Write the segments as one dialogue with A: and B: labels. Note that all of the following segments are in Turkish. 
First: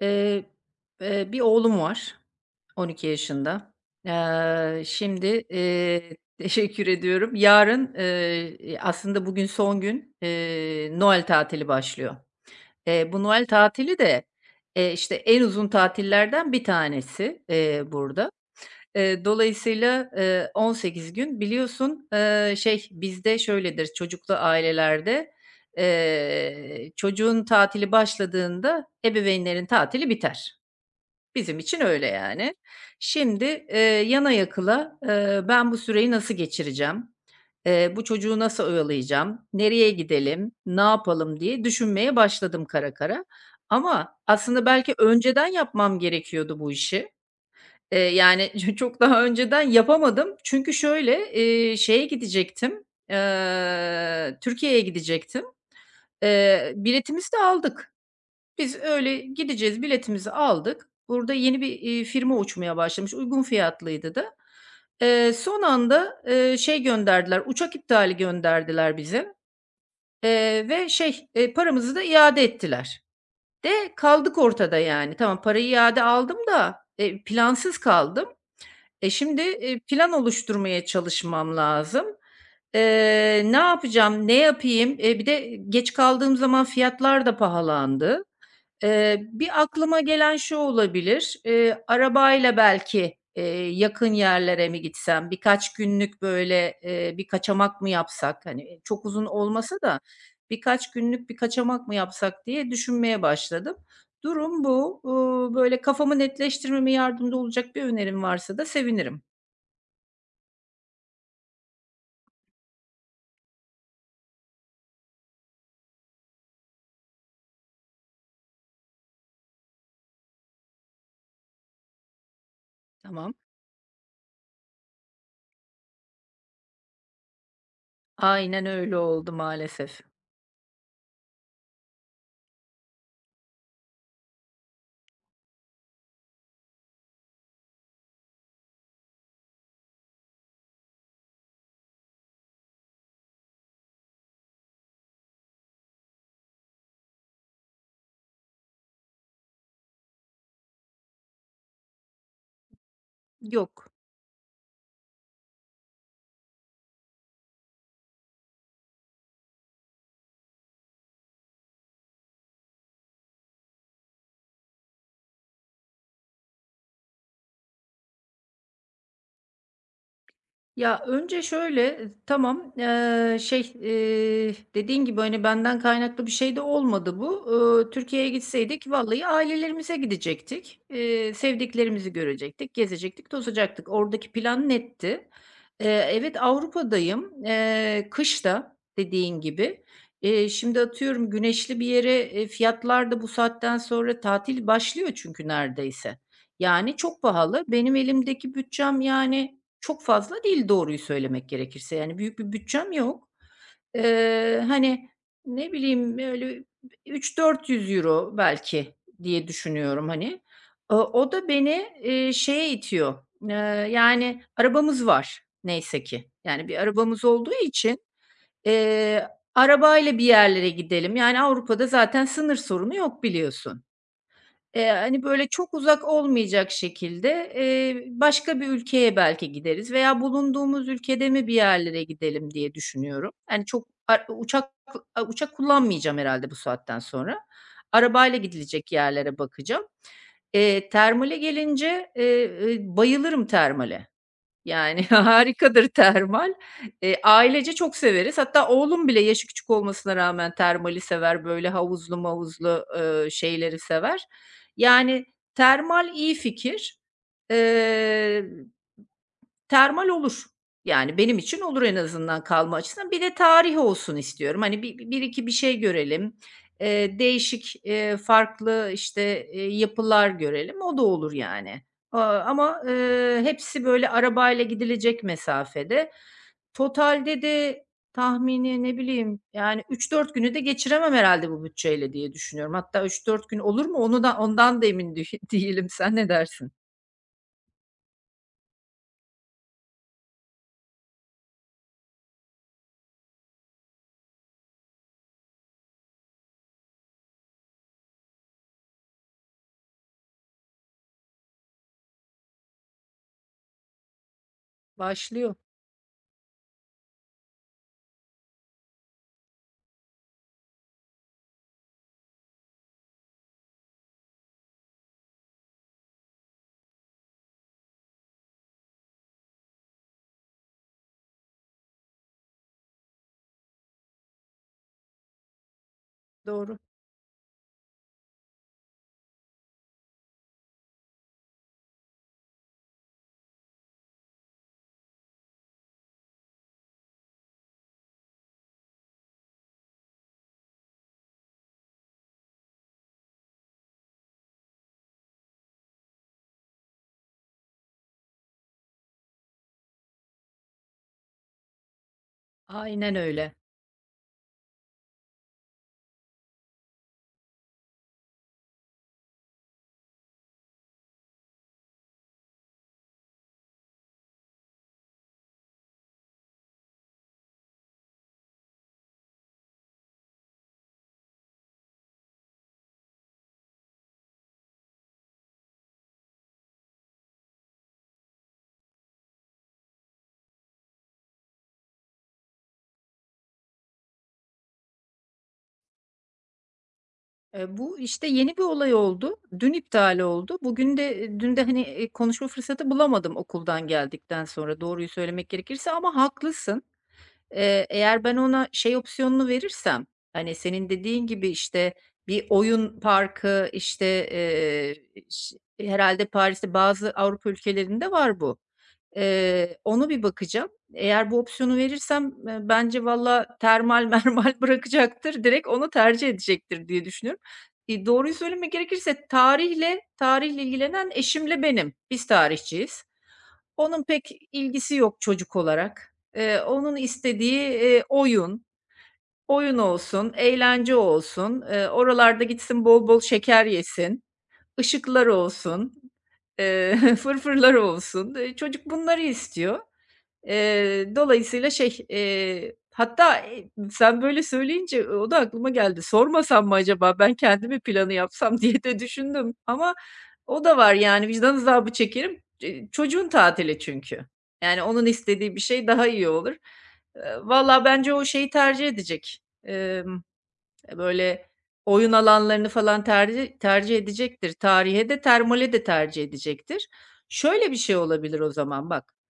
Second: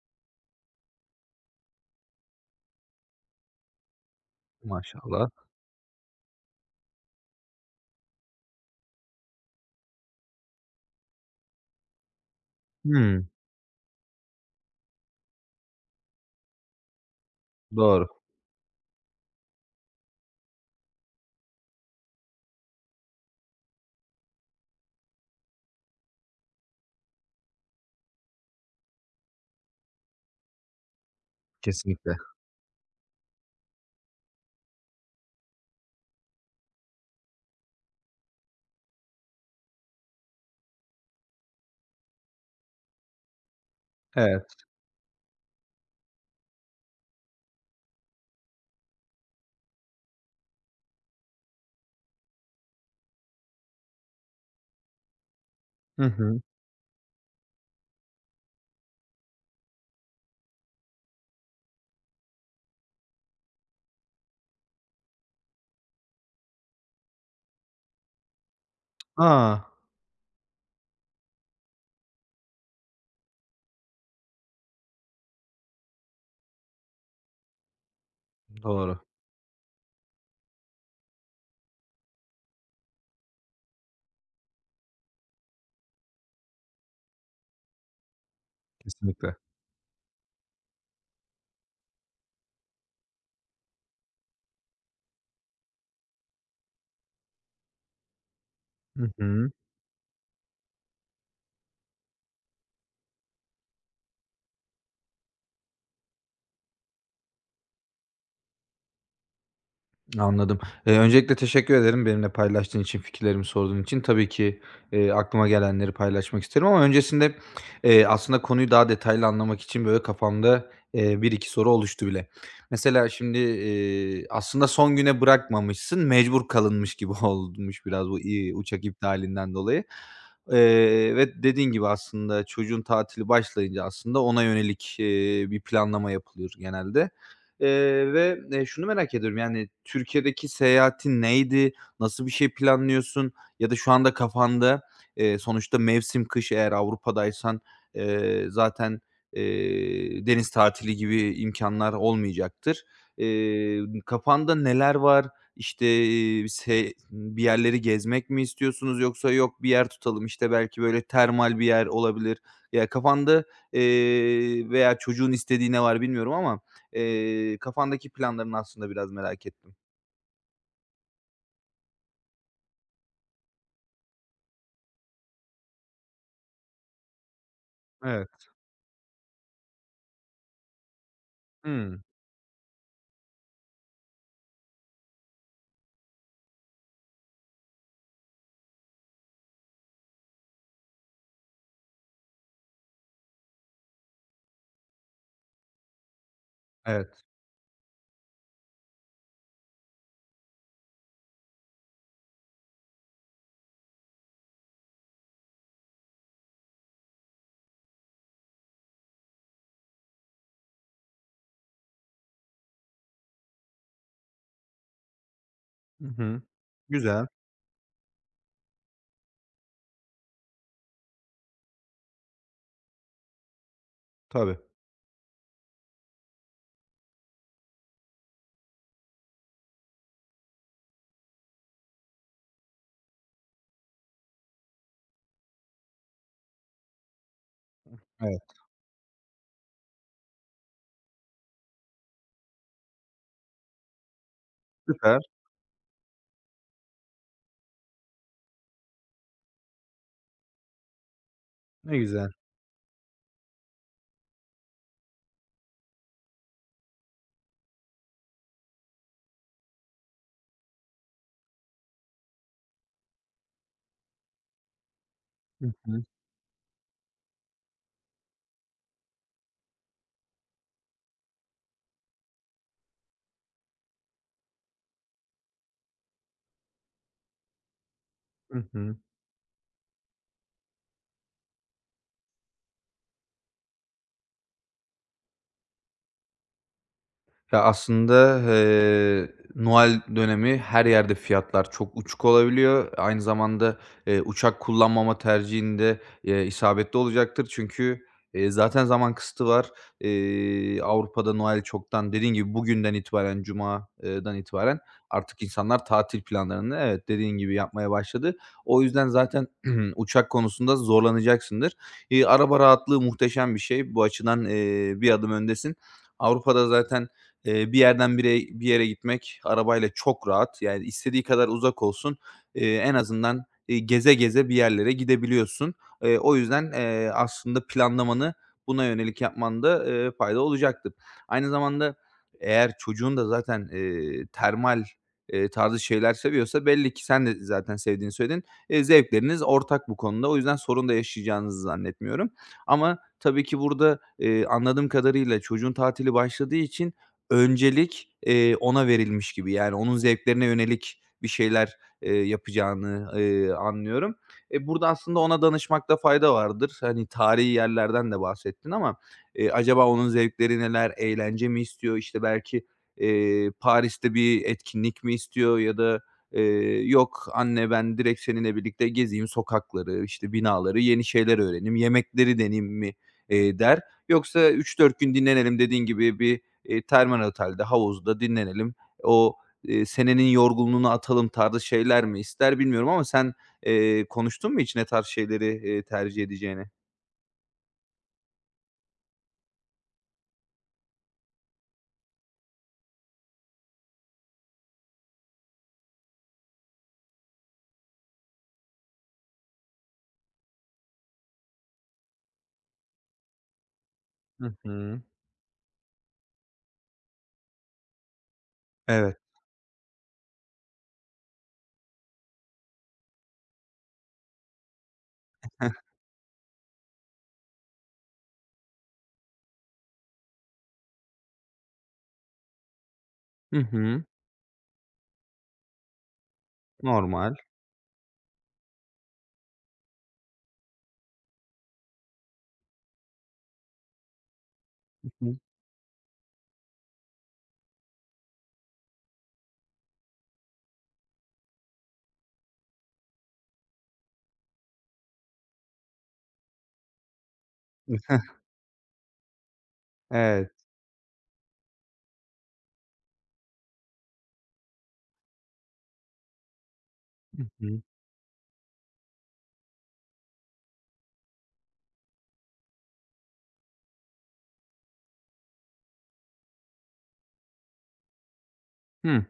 A: Eee, bir oğlum var, 12 yaşında. Şimdi,
B: Maşallah.
A: teşekkür ediyorum. Yarın, aslında bugün son gün, Noel tatili başlıyor. Bu
B: Hımm,
A: Noel tatili de, işte, en uzun tatillerden bir tanesi,
B: doğru,
A: burada. Dolayısıyla, 18 gün biliyorsun, şey, bizde şöyledir çocuklu ailelerde, çocuğun tatili başladığında ebeveynlerin tatili biter. Bizim için öyle
B: kesinlikle.
A: yani. Şimdi, yana yakıla, ben bu süreyi nasıl geçireceğim, bu çocuğu nasıl oyalayacağım, nereye gidelim, ne yapalım diye düşünmeye başladım kara kara. Ama
B: Evet.
A: aslında belki önceden yapmam gerekiyordu bu işi. Yani çok daha önceden yapamadım. Çünkü şöyle, şeye gidecektim, Türkiye'ye gidecektim.
B: Hı hı.
A: Biletimizi de aldık. Biz öyle gideceğiz, biletimizi aldık. Burada yeni bir, firma uçmaya başlamış, uygun fiyatlıydı da. Son anda, şey gönderdiler, uçak iptali gönderdiler bize,
B: A!
A: ve şey, paramızı da iade ettiler. De kaldık ortada yani. Tamam, parayı iade aldım da, plansız kaldım.
B: Doğru,
A: Şimdi, plan oluşturmaya çalışmam lazım. Ne yapacağım, ne yapayım? Bir de geç kaldığım zaman fiyatlar da pahalandı. Eee,
B: kesinlikle.
A: bir aklıma gelen şu olabilir, arabayla belki, yakın yerlere mi gitsem, birkaç günlük böyle, bir kaçamak mı yapsak? Hani, çok
B: Hı
A: uzun
B: hı.
A: olmasa da birkaç günlük bir kaçamak mı yapsak diye düşünmeye başladım. Durum bu. Böyle kafamı netleştirmeme yardımcı olacak bir önerim varsa da sevinirim.
B: Anladım. Öncelikle teşekkür ederim benimle paylaştığın için, fikirlerimi sorduğun için. Tabii ki, aklıma gelenleri paylaşmak isterim ama öncesinde, aslında konuyu daha detaylı anlamak için, böyle, kafamda, 1-2 soru oluştu bile. Mesela
A: Tamam.
B: şimdi, aslında son güne bırakmamışsın, mecbur kalınmış gibi olmuş biraz bu,
A: Aynen
B: uçak
A: öyle oldu
B: iptalinden dolayı.
A: maalesef.
B: Ve dediğin gibi aslında çocuğun tatili başlayınca aslında ona yönelik, bir planlama yapılıyor genelde. Şunu merak ediyorum, yani, Türkiye'deki seyahatin neydi? Nasıl bir şey planlıyorsun? Ya da şu anda kafanda, sonuçta mevsim kış eğer Avrupa'daysan, zaten, deniz tatili gibi imkanlar olmayacaktır. Eee,
A: Yok.
B: kafanda neler var? İşte, iii, se bir yerleri gezmek mi istiyorsunuz yoksa yok bir yer tutalım, işte, belki böyle termal bir yer olabilir. Ya, kafanda, veya çocuğun istediği ne var bilmiyorum ama kafandaki planlarını aslında biraz merak ettim.
A: Ya, önce şöyle, tamam, şey, dediğin gibi, hani, benden kaynaklı bir şey de olmadı bu. Türkiye'ye
B: Evet.
A: gitseydik vallahi ailelerimize gidecektik. Eee,
B: Hımm.
A: sevdiklerimizi görecektik, gezecektik, tozacaktık. Oradaki plan netti. Evet, Avrupa'dayım. Kış da dediğin gibi. Şimdi atıyorum güneşli bir yere, fiyatlar da bu saatten sonra tatil başlıyor çünkü neredeyse. Yani çok
B: Evet.
A: pahalı. Benim elimdeki bütçem, yani çok fazla değil doğruyu söylemek gerekirse. Yani büyük bir bütçem yok. Hani, ne bileyim, öyle €300 euro belki diye düşünüyorum, hani. O da beni, şeye itiyor. Eee, yani arabamız var neyse
B: Hı
A: ki.
B: hı.
A: Yani bir arabamız
B: Güzel.
A: olduğu için, eee, arabayla bir yerlere gidelim. Yani Avrupa'da zaten sınır sorunu yok biliyorsun.
B: Tabii.
A: Hani, böyle, çok uzak olmayacak şekilde, başka bir ülkeye belki gideriz veya bulunduğumuz ülkede mi bir yerlere gidelim diye düşünüyorum. Hani, çok ar uçak uçak kullanmayacağım herhalde bu saatten sonra. Arabayla
B: Evet.
A: gidilecek yerlere bakacağım. Termale gelince, bayılırım termale. Yani,
B: Süper.
A: harikadır termal. Ailece çok severiz. Hatta oğlum bile yaşı küçük olmasına rağmen termali sever, böyle
B: Ne
A: havuzlu
B: güzel.
A: mavuzlu, şeyleri sever. Yani, termal iyi fikir. Eee Termal olur. Yani benim için olur en azından kalma açısından. Bir de tarih olsun istiyorum. Hani bir iki bir
B: Hı
A: şey
B: hı.
A: görelim. Değişik, farklı, işte, yapılar görelim. O da olur yani. Ama, hepsi böyle arabayla gidilecek mesafede. Totalde de
B: Hı
A: tahmini ne
B: hı.
A: bileyim, yani üç dört günü de geçiremem herhalde bu bütçeyle diye düşünüyorum. Hatta üç dört gün olur mu onu da ondan da emin değilim. Sen ne dersin?
B: Ya, aslında, Noel dönemi her yerde fiyatlar çok uçuk olabiliyor. Aynı zamanda, uçak kullanmama tercihinde, isabetli olacaktır. Çünkü, zaten zaman kısıtı var. Avrupa'da Noel çoktan dediğin gibi bugünden itibaren, Cuma'dan itibaren artık
A: Başlıyor.
B: insanlar tatil planlarını evet, dediğin gibi yapmaya başladı. O yüzden zaten uçak konusunda zorlanacaksındır. Araba rahatlığı muhteşem bir şey. Bu açıdan, bir adım öndesin. Avrupa'da zaten, bir yerden bir yere gitmek arabayla çok rahat. Yani, istediği kadar uzak olsun, en azından, geze geze bir yerlere gidebiliyorsun. O yüzden,
A: Doğru.
B: aslında planlamanı buna yönelik yapmanda, fayda olacaktır. Aynı zamanda eğer çocuğun da zaten, termal, tarzı şeyler seviyorsa belli ki sen de zaten sevdiğini söyledin. Zevkleriniz ortak bu konuda. O yüzden sorun da yaşayacağınızı zannetmiyorum ama tabii ki burada, anladığım kadarıyla çocuğun tatili başladığı için öncelik, ona verilmiş gibi. Yani onun zevklerine yönelik bir şeyler, yapacağını,
A: Aynen öyle.
B: anlıyorum. E, burada aslında ona danışmakta fayda vardır. Hani, tarihi yerlerden de bahsettin ama, acaba onun zevkleri neler? Eğlence mi istiyor? İşte, belki, Paris'te bir etkinlik mi istiyor ya da, "Yok anne, ben direkt seninle birlikte gezeyim sokakları, işte, binaları, yeni şeyler öğreneyim, yemekleri deneyim mi, der? Yoksa 3-4 gün dinlenelim." dediğin gibi bir termal otelde, havuzda dinlenelim. O, senenin yorgunluğunu atalım tarzı şeyler mi ister bilmiyorum ama sen, konuştun mu hiç ne tarz şeyleri, tercih edeceğini?
A: Bu, işte, yeni bir olay oldu. Dün iptal oldu. Bugün de, dün de, hani, konuşma fırsatı bulamadım okuldan geldikten sonra doğruyu söylemek gerekirse ama haklısın. Eğer ben ona şey opsiyonunu verirsem, hani, senin dediğin gibi, işte, bir oyun parkı, işte,
B: Hı
A: eee,
B: hı.
A: ş herhâlde Paris'te bazı Avrupa ülkelerinde var bu.
B: Evet.
A: Ona bir bakacağım. Eğer bu opsiyonu verirsem, bence valla termal mermal bırakacaktır, direkt
B: Heh.
A: onu tercih edecektir diye düşünüyorum. Doğruyu söylemek gerekirse tarihle ilgilenen eşimle benim. Biz tarihçiyiz.
B: Hı
A: Onun
B: hı.
A: pek ilgisi yok çocuk olarak. Onun
B: Normal.
A: istediği, oyun olsun, eğlence olsun, oralarda gitsin bol bol şeker yesin,
B: Hı
A: ışıklar
B: hı.
A: olsun, eee, fırfırlar olsun. Çocuk bunları istiyor. Dolayısıyla şey, hatta, sen böyle söyleyince o da aklıma geldi. Sormasam mı acaba, ben kendim mi planı
B: Heh.
A: yapsam diye de düşündüm ama
B: Evet.
A: o da var yani vicdan azabı çekerim. Çocuğun tatili çünkü. Yani onun istediği bir şey daha iyi olur. Eee,
B: Hı hı.
A: valla bence o şeyi tercih edecek. Böyle oyun alanlarını falan tercih edecektir. Tarihe de termale de tercih edecektir. Şöyle bir şey olabilir o zaman bak.
B: Hıh.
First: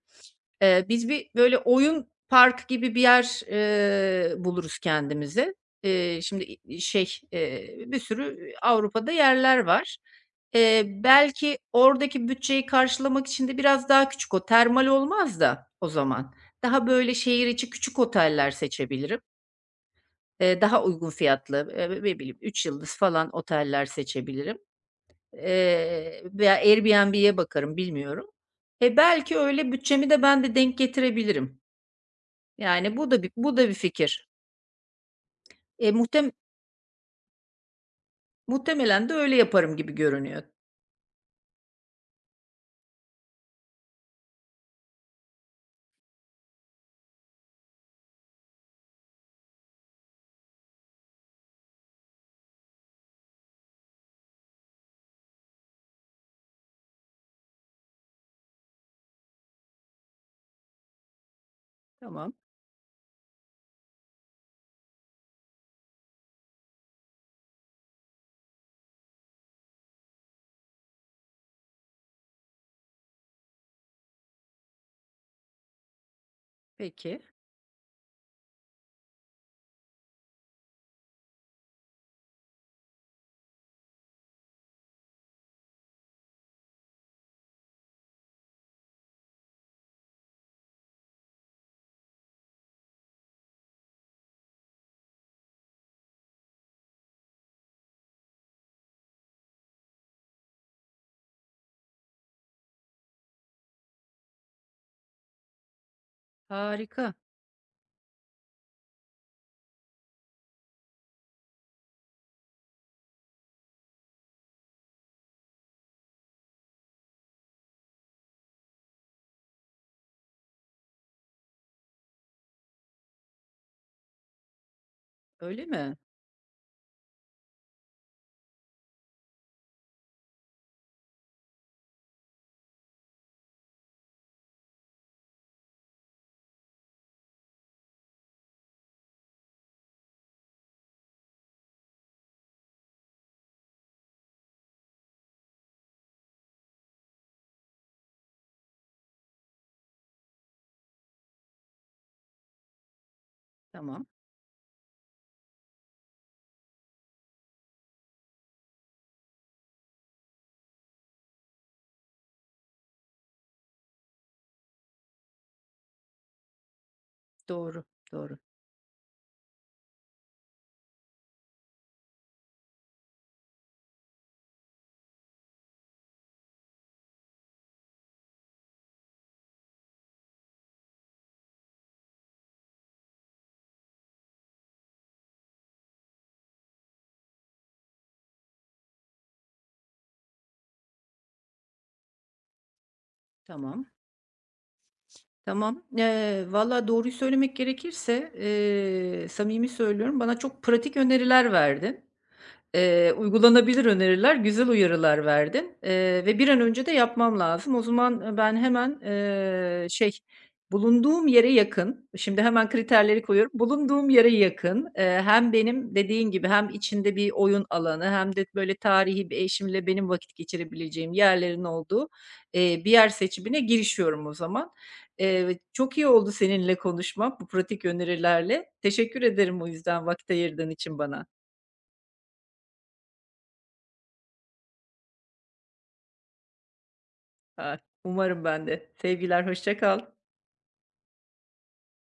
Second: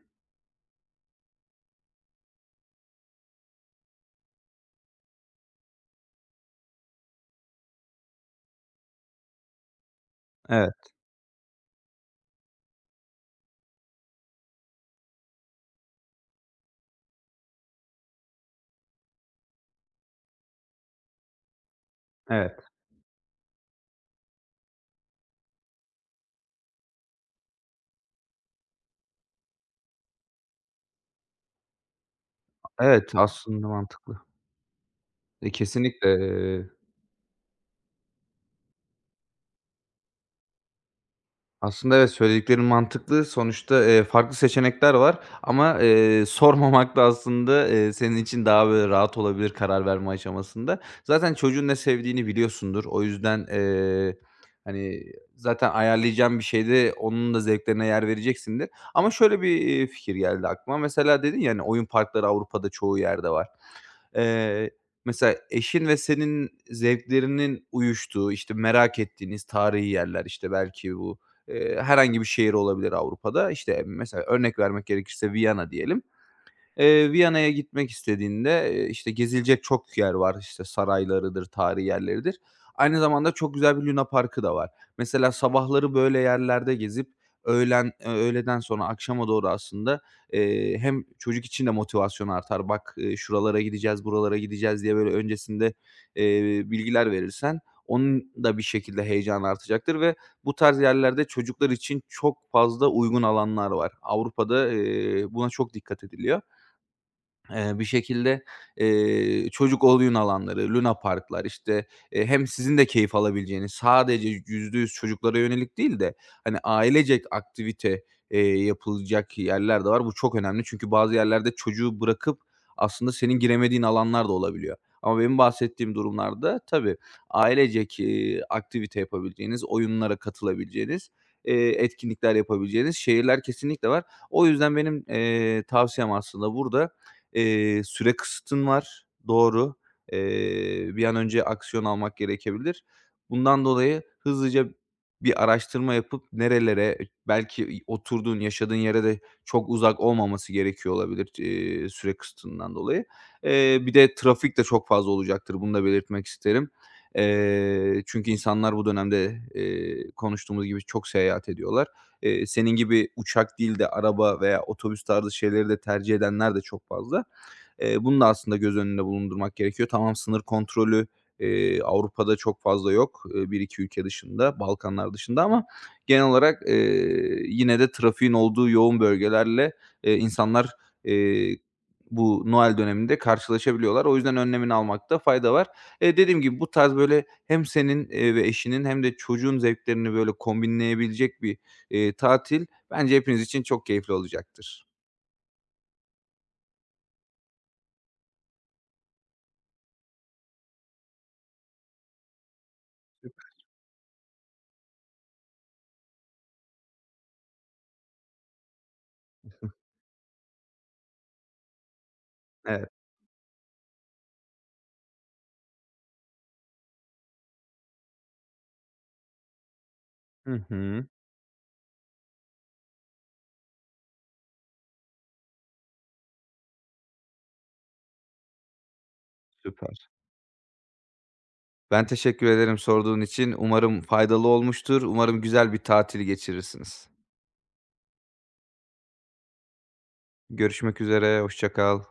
A: Biz bir böyle oyun park gibi bir yer, buluruz kendimize. Şimdi, bir sürü Avrupa'da yerler var. Eee,
B: Evet,
A: belki oradaki bütçeyi karşılamak için de biraz daha küçük o termal olmaz da o zaman. Daha böyle şehir içi küçük oteller seçebilirim. Daha uygun fiyatlı, ne bileyim
B: evet.
A: 3 yıldız falan oteller seçebilirim. Veya Airbnb'ye bakarım bilmiyorum. Belki öyle bütçemi de ben de denk getirebilirim. Yani, bu
B: Evet,
A: da bir bu da
B: aslında
A: bir
B: mantıklı.
A: fikir.
B: E,
A: Eee,
B: kesinlikle.
A: muhtem
B: e,
A: muhtemelen de öyle yaparım gibi görünüyor.
B: Aslında evet, söylediklerin mantıklı. Sonuçta, farklı seçenekler var ama, sormamak da aslında, senin için daha böyle rahat olabilir karar verme aşamasında. Zaten çocuğun ne sevdiğini biliyorsundur. O yüzden, hani, zaten ayarlayacağın bir şeyde onun da zevklerine yer vereceksindir. Ama şöyle bir, fikir geldi aklıma. Mesela dedin ya, hani, oyun parkları
A: Tamam,
B: Avrupa'da çoğu yerde var. Eee, mesela eşin ve senin zevklerinin uyuştuğu, işte, merak ettiğiniz tarihi yerler, işte, belki bu, herhangi bir şehir olabilir Avrupa'da. İşte, mesela örnek vermek gerekirse Viyana diyelim. Eee,
A: peki.
B: Viyana'ya gitmek istediğinde, işte, gezilecek çok yer var. İşte, saraylarıdır, tarihi yerleridir. Aynı zamanda çok güzel bir luna parkı da var. Mesela sabahları böyle yerlerde gezip öğlen öğleden sonra akşama doğru aslında, hem çocuk için de motivasyon artar. "Bak, şuralara gideceğiz, buralara gideceğiz." diye böyle öncesinde, bilgiler verirsen onun da bir şekilde heyecanı artacaktır ve bu tarz yerlerde çocuklar için çok fazla uygun alanlar var. Avrupa'da, buna çok dikkat ediliyor.
A: Harika.
B: Bir şekilde, çocuk oyun alanları, Luna parklar işte, hem sizin de keyif alabileceğiniz, sadece %100 çocuklara yönelik değil de, hani, ailecek aktivite, yapılacak yerler de var. Bu çok önemli çünkü bazı yerlerde çocuğu bırakıp aslında senin giremediğin alanlar da olabiliyor. Ama benim
A: Öyle
B: bahsettiğim
A: mi?
B: durumlarda tabii ailecek, aktivite yapabileceğiniz, oyunlara katılabileceğiniz, etkinlikler yapabileceğiniz şehirler kesinlikle var. O yüzden benim, tavsiyem aslında burada. Süre kısıtın var, doğru. Bir an önce aksiyon almak gerekebilir. Bundan dolayı hızlıca bir araştırma yapıp nerelere, belki oturduğun, yaşadığın yere de çok uzak olmaması gerekiyor olabilir, süre kısıtından dolayı. Bir
A: Tamam.
B: de trafik de çok fazla olacaktır, bunu da belirtmek isterim. Çünkü insanlar bu dönemde, konuştuğumuz gibi çok seyahat ediyorlar. Senin gibi uçak değil de araba veya otobüs tarzı şeyleri de tercih edenler de çok fazla.
A: Doğru,
B: Bunu da
A: doğru.
B: aslında göz önünde bulundurmak gerekiyor. Tamam, sınır kontrolü, Avrupa'da çok fazla yok, 1-2 ülke dışında, Balkanlar dışında ama genel olarak, yine de trafiğin olduğu yoğun bölgelerle, insanlar, eee, bu Noel döneminde karşılaşabiliyorlar. O yüzden önlemini almakta fayda var. Dediğim gibi bu tarz böyle hem senin, ve eşinin hem de çocuğun zevklerini böyle kombinleyebilecek bir, tatil bence hepiniz için
A: Tamam,
B: çok keyifli olacaktır.
A: tamam. Valla doğruyu söylemek gerekirse, samimi söylüyorum, bana çok pratik öneriler verdin. Uygulanabilir öneriler, güzel uyarılar verdin, ve bir an önce de yapmam lazım. O zaman, ben hemen, şey, bulunduğum yere yakın, şimdi hemen
B: Evet.
A: kriterleri koyuyorum, bulunduğum yere yakın, hem benim dediğin gibi hem içinde bir oyun alanı hem de böyle tarihi bir eşimle benim vakit
B: Hı hı.
A: geçirebileceğim yerlerin olduğu, bir yer seçimine girişiyorum o zaman. Çok iyi oldu seninle konuşmam bu pratik önerilerle. Teşekkür ederim o yüzden
B: Süper.
A: vakit ayırdığın için bana.
B: Ben teşekkür ederim sorduğun için. Umarım faydalı olmuştur. Umarım güzel bir tatil geçirirsiniz.
A: Ha, umarım ben de. Sevgiler, hoşça kal.
B: Görüşmek üzere, hoşça kal.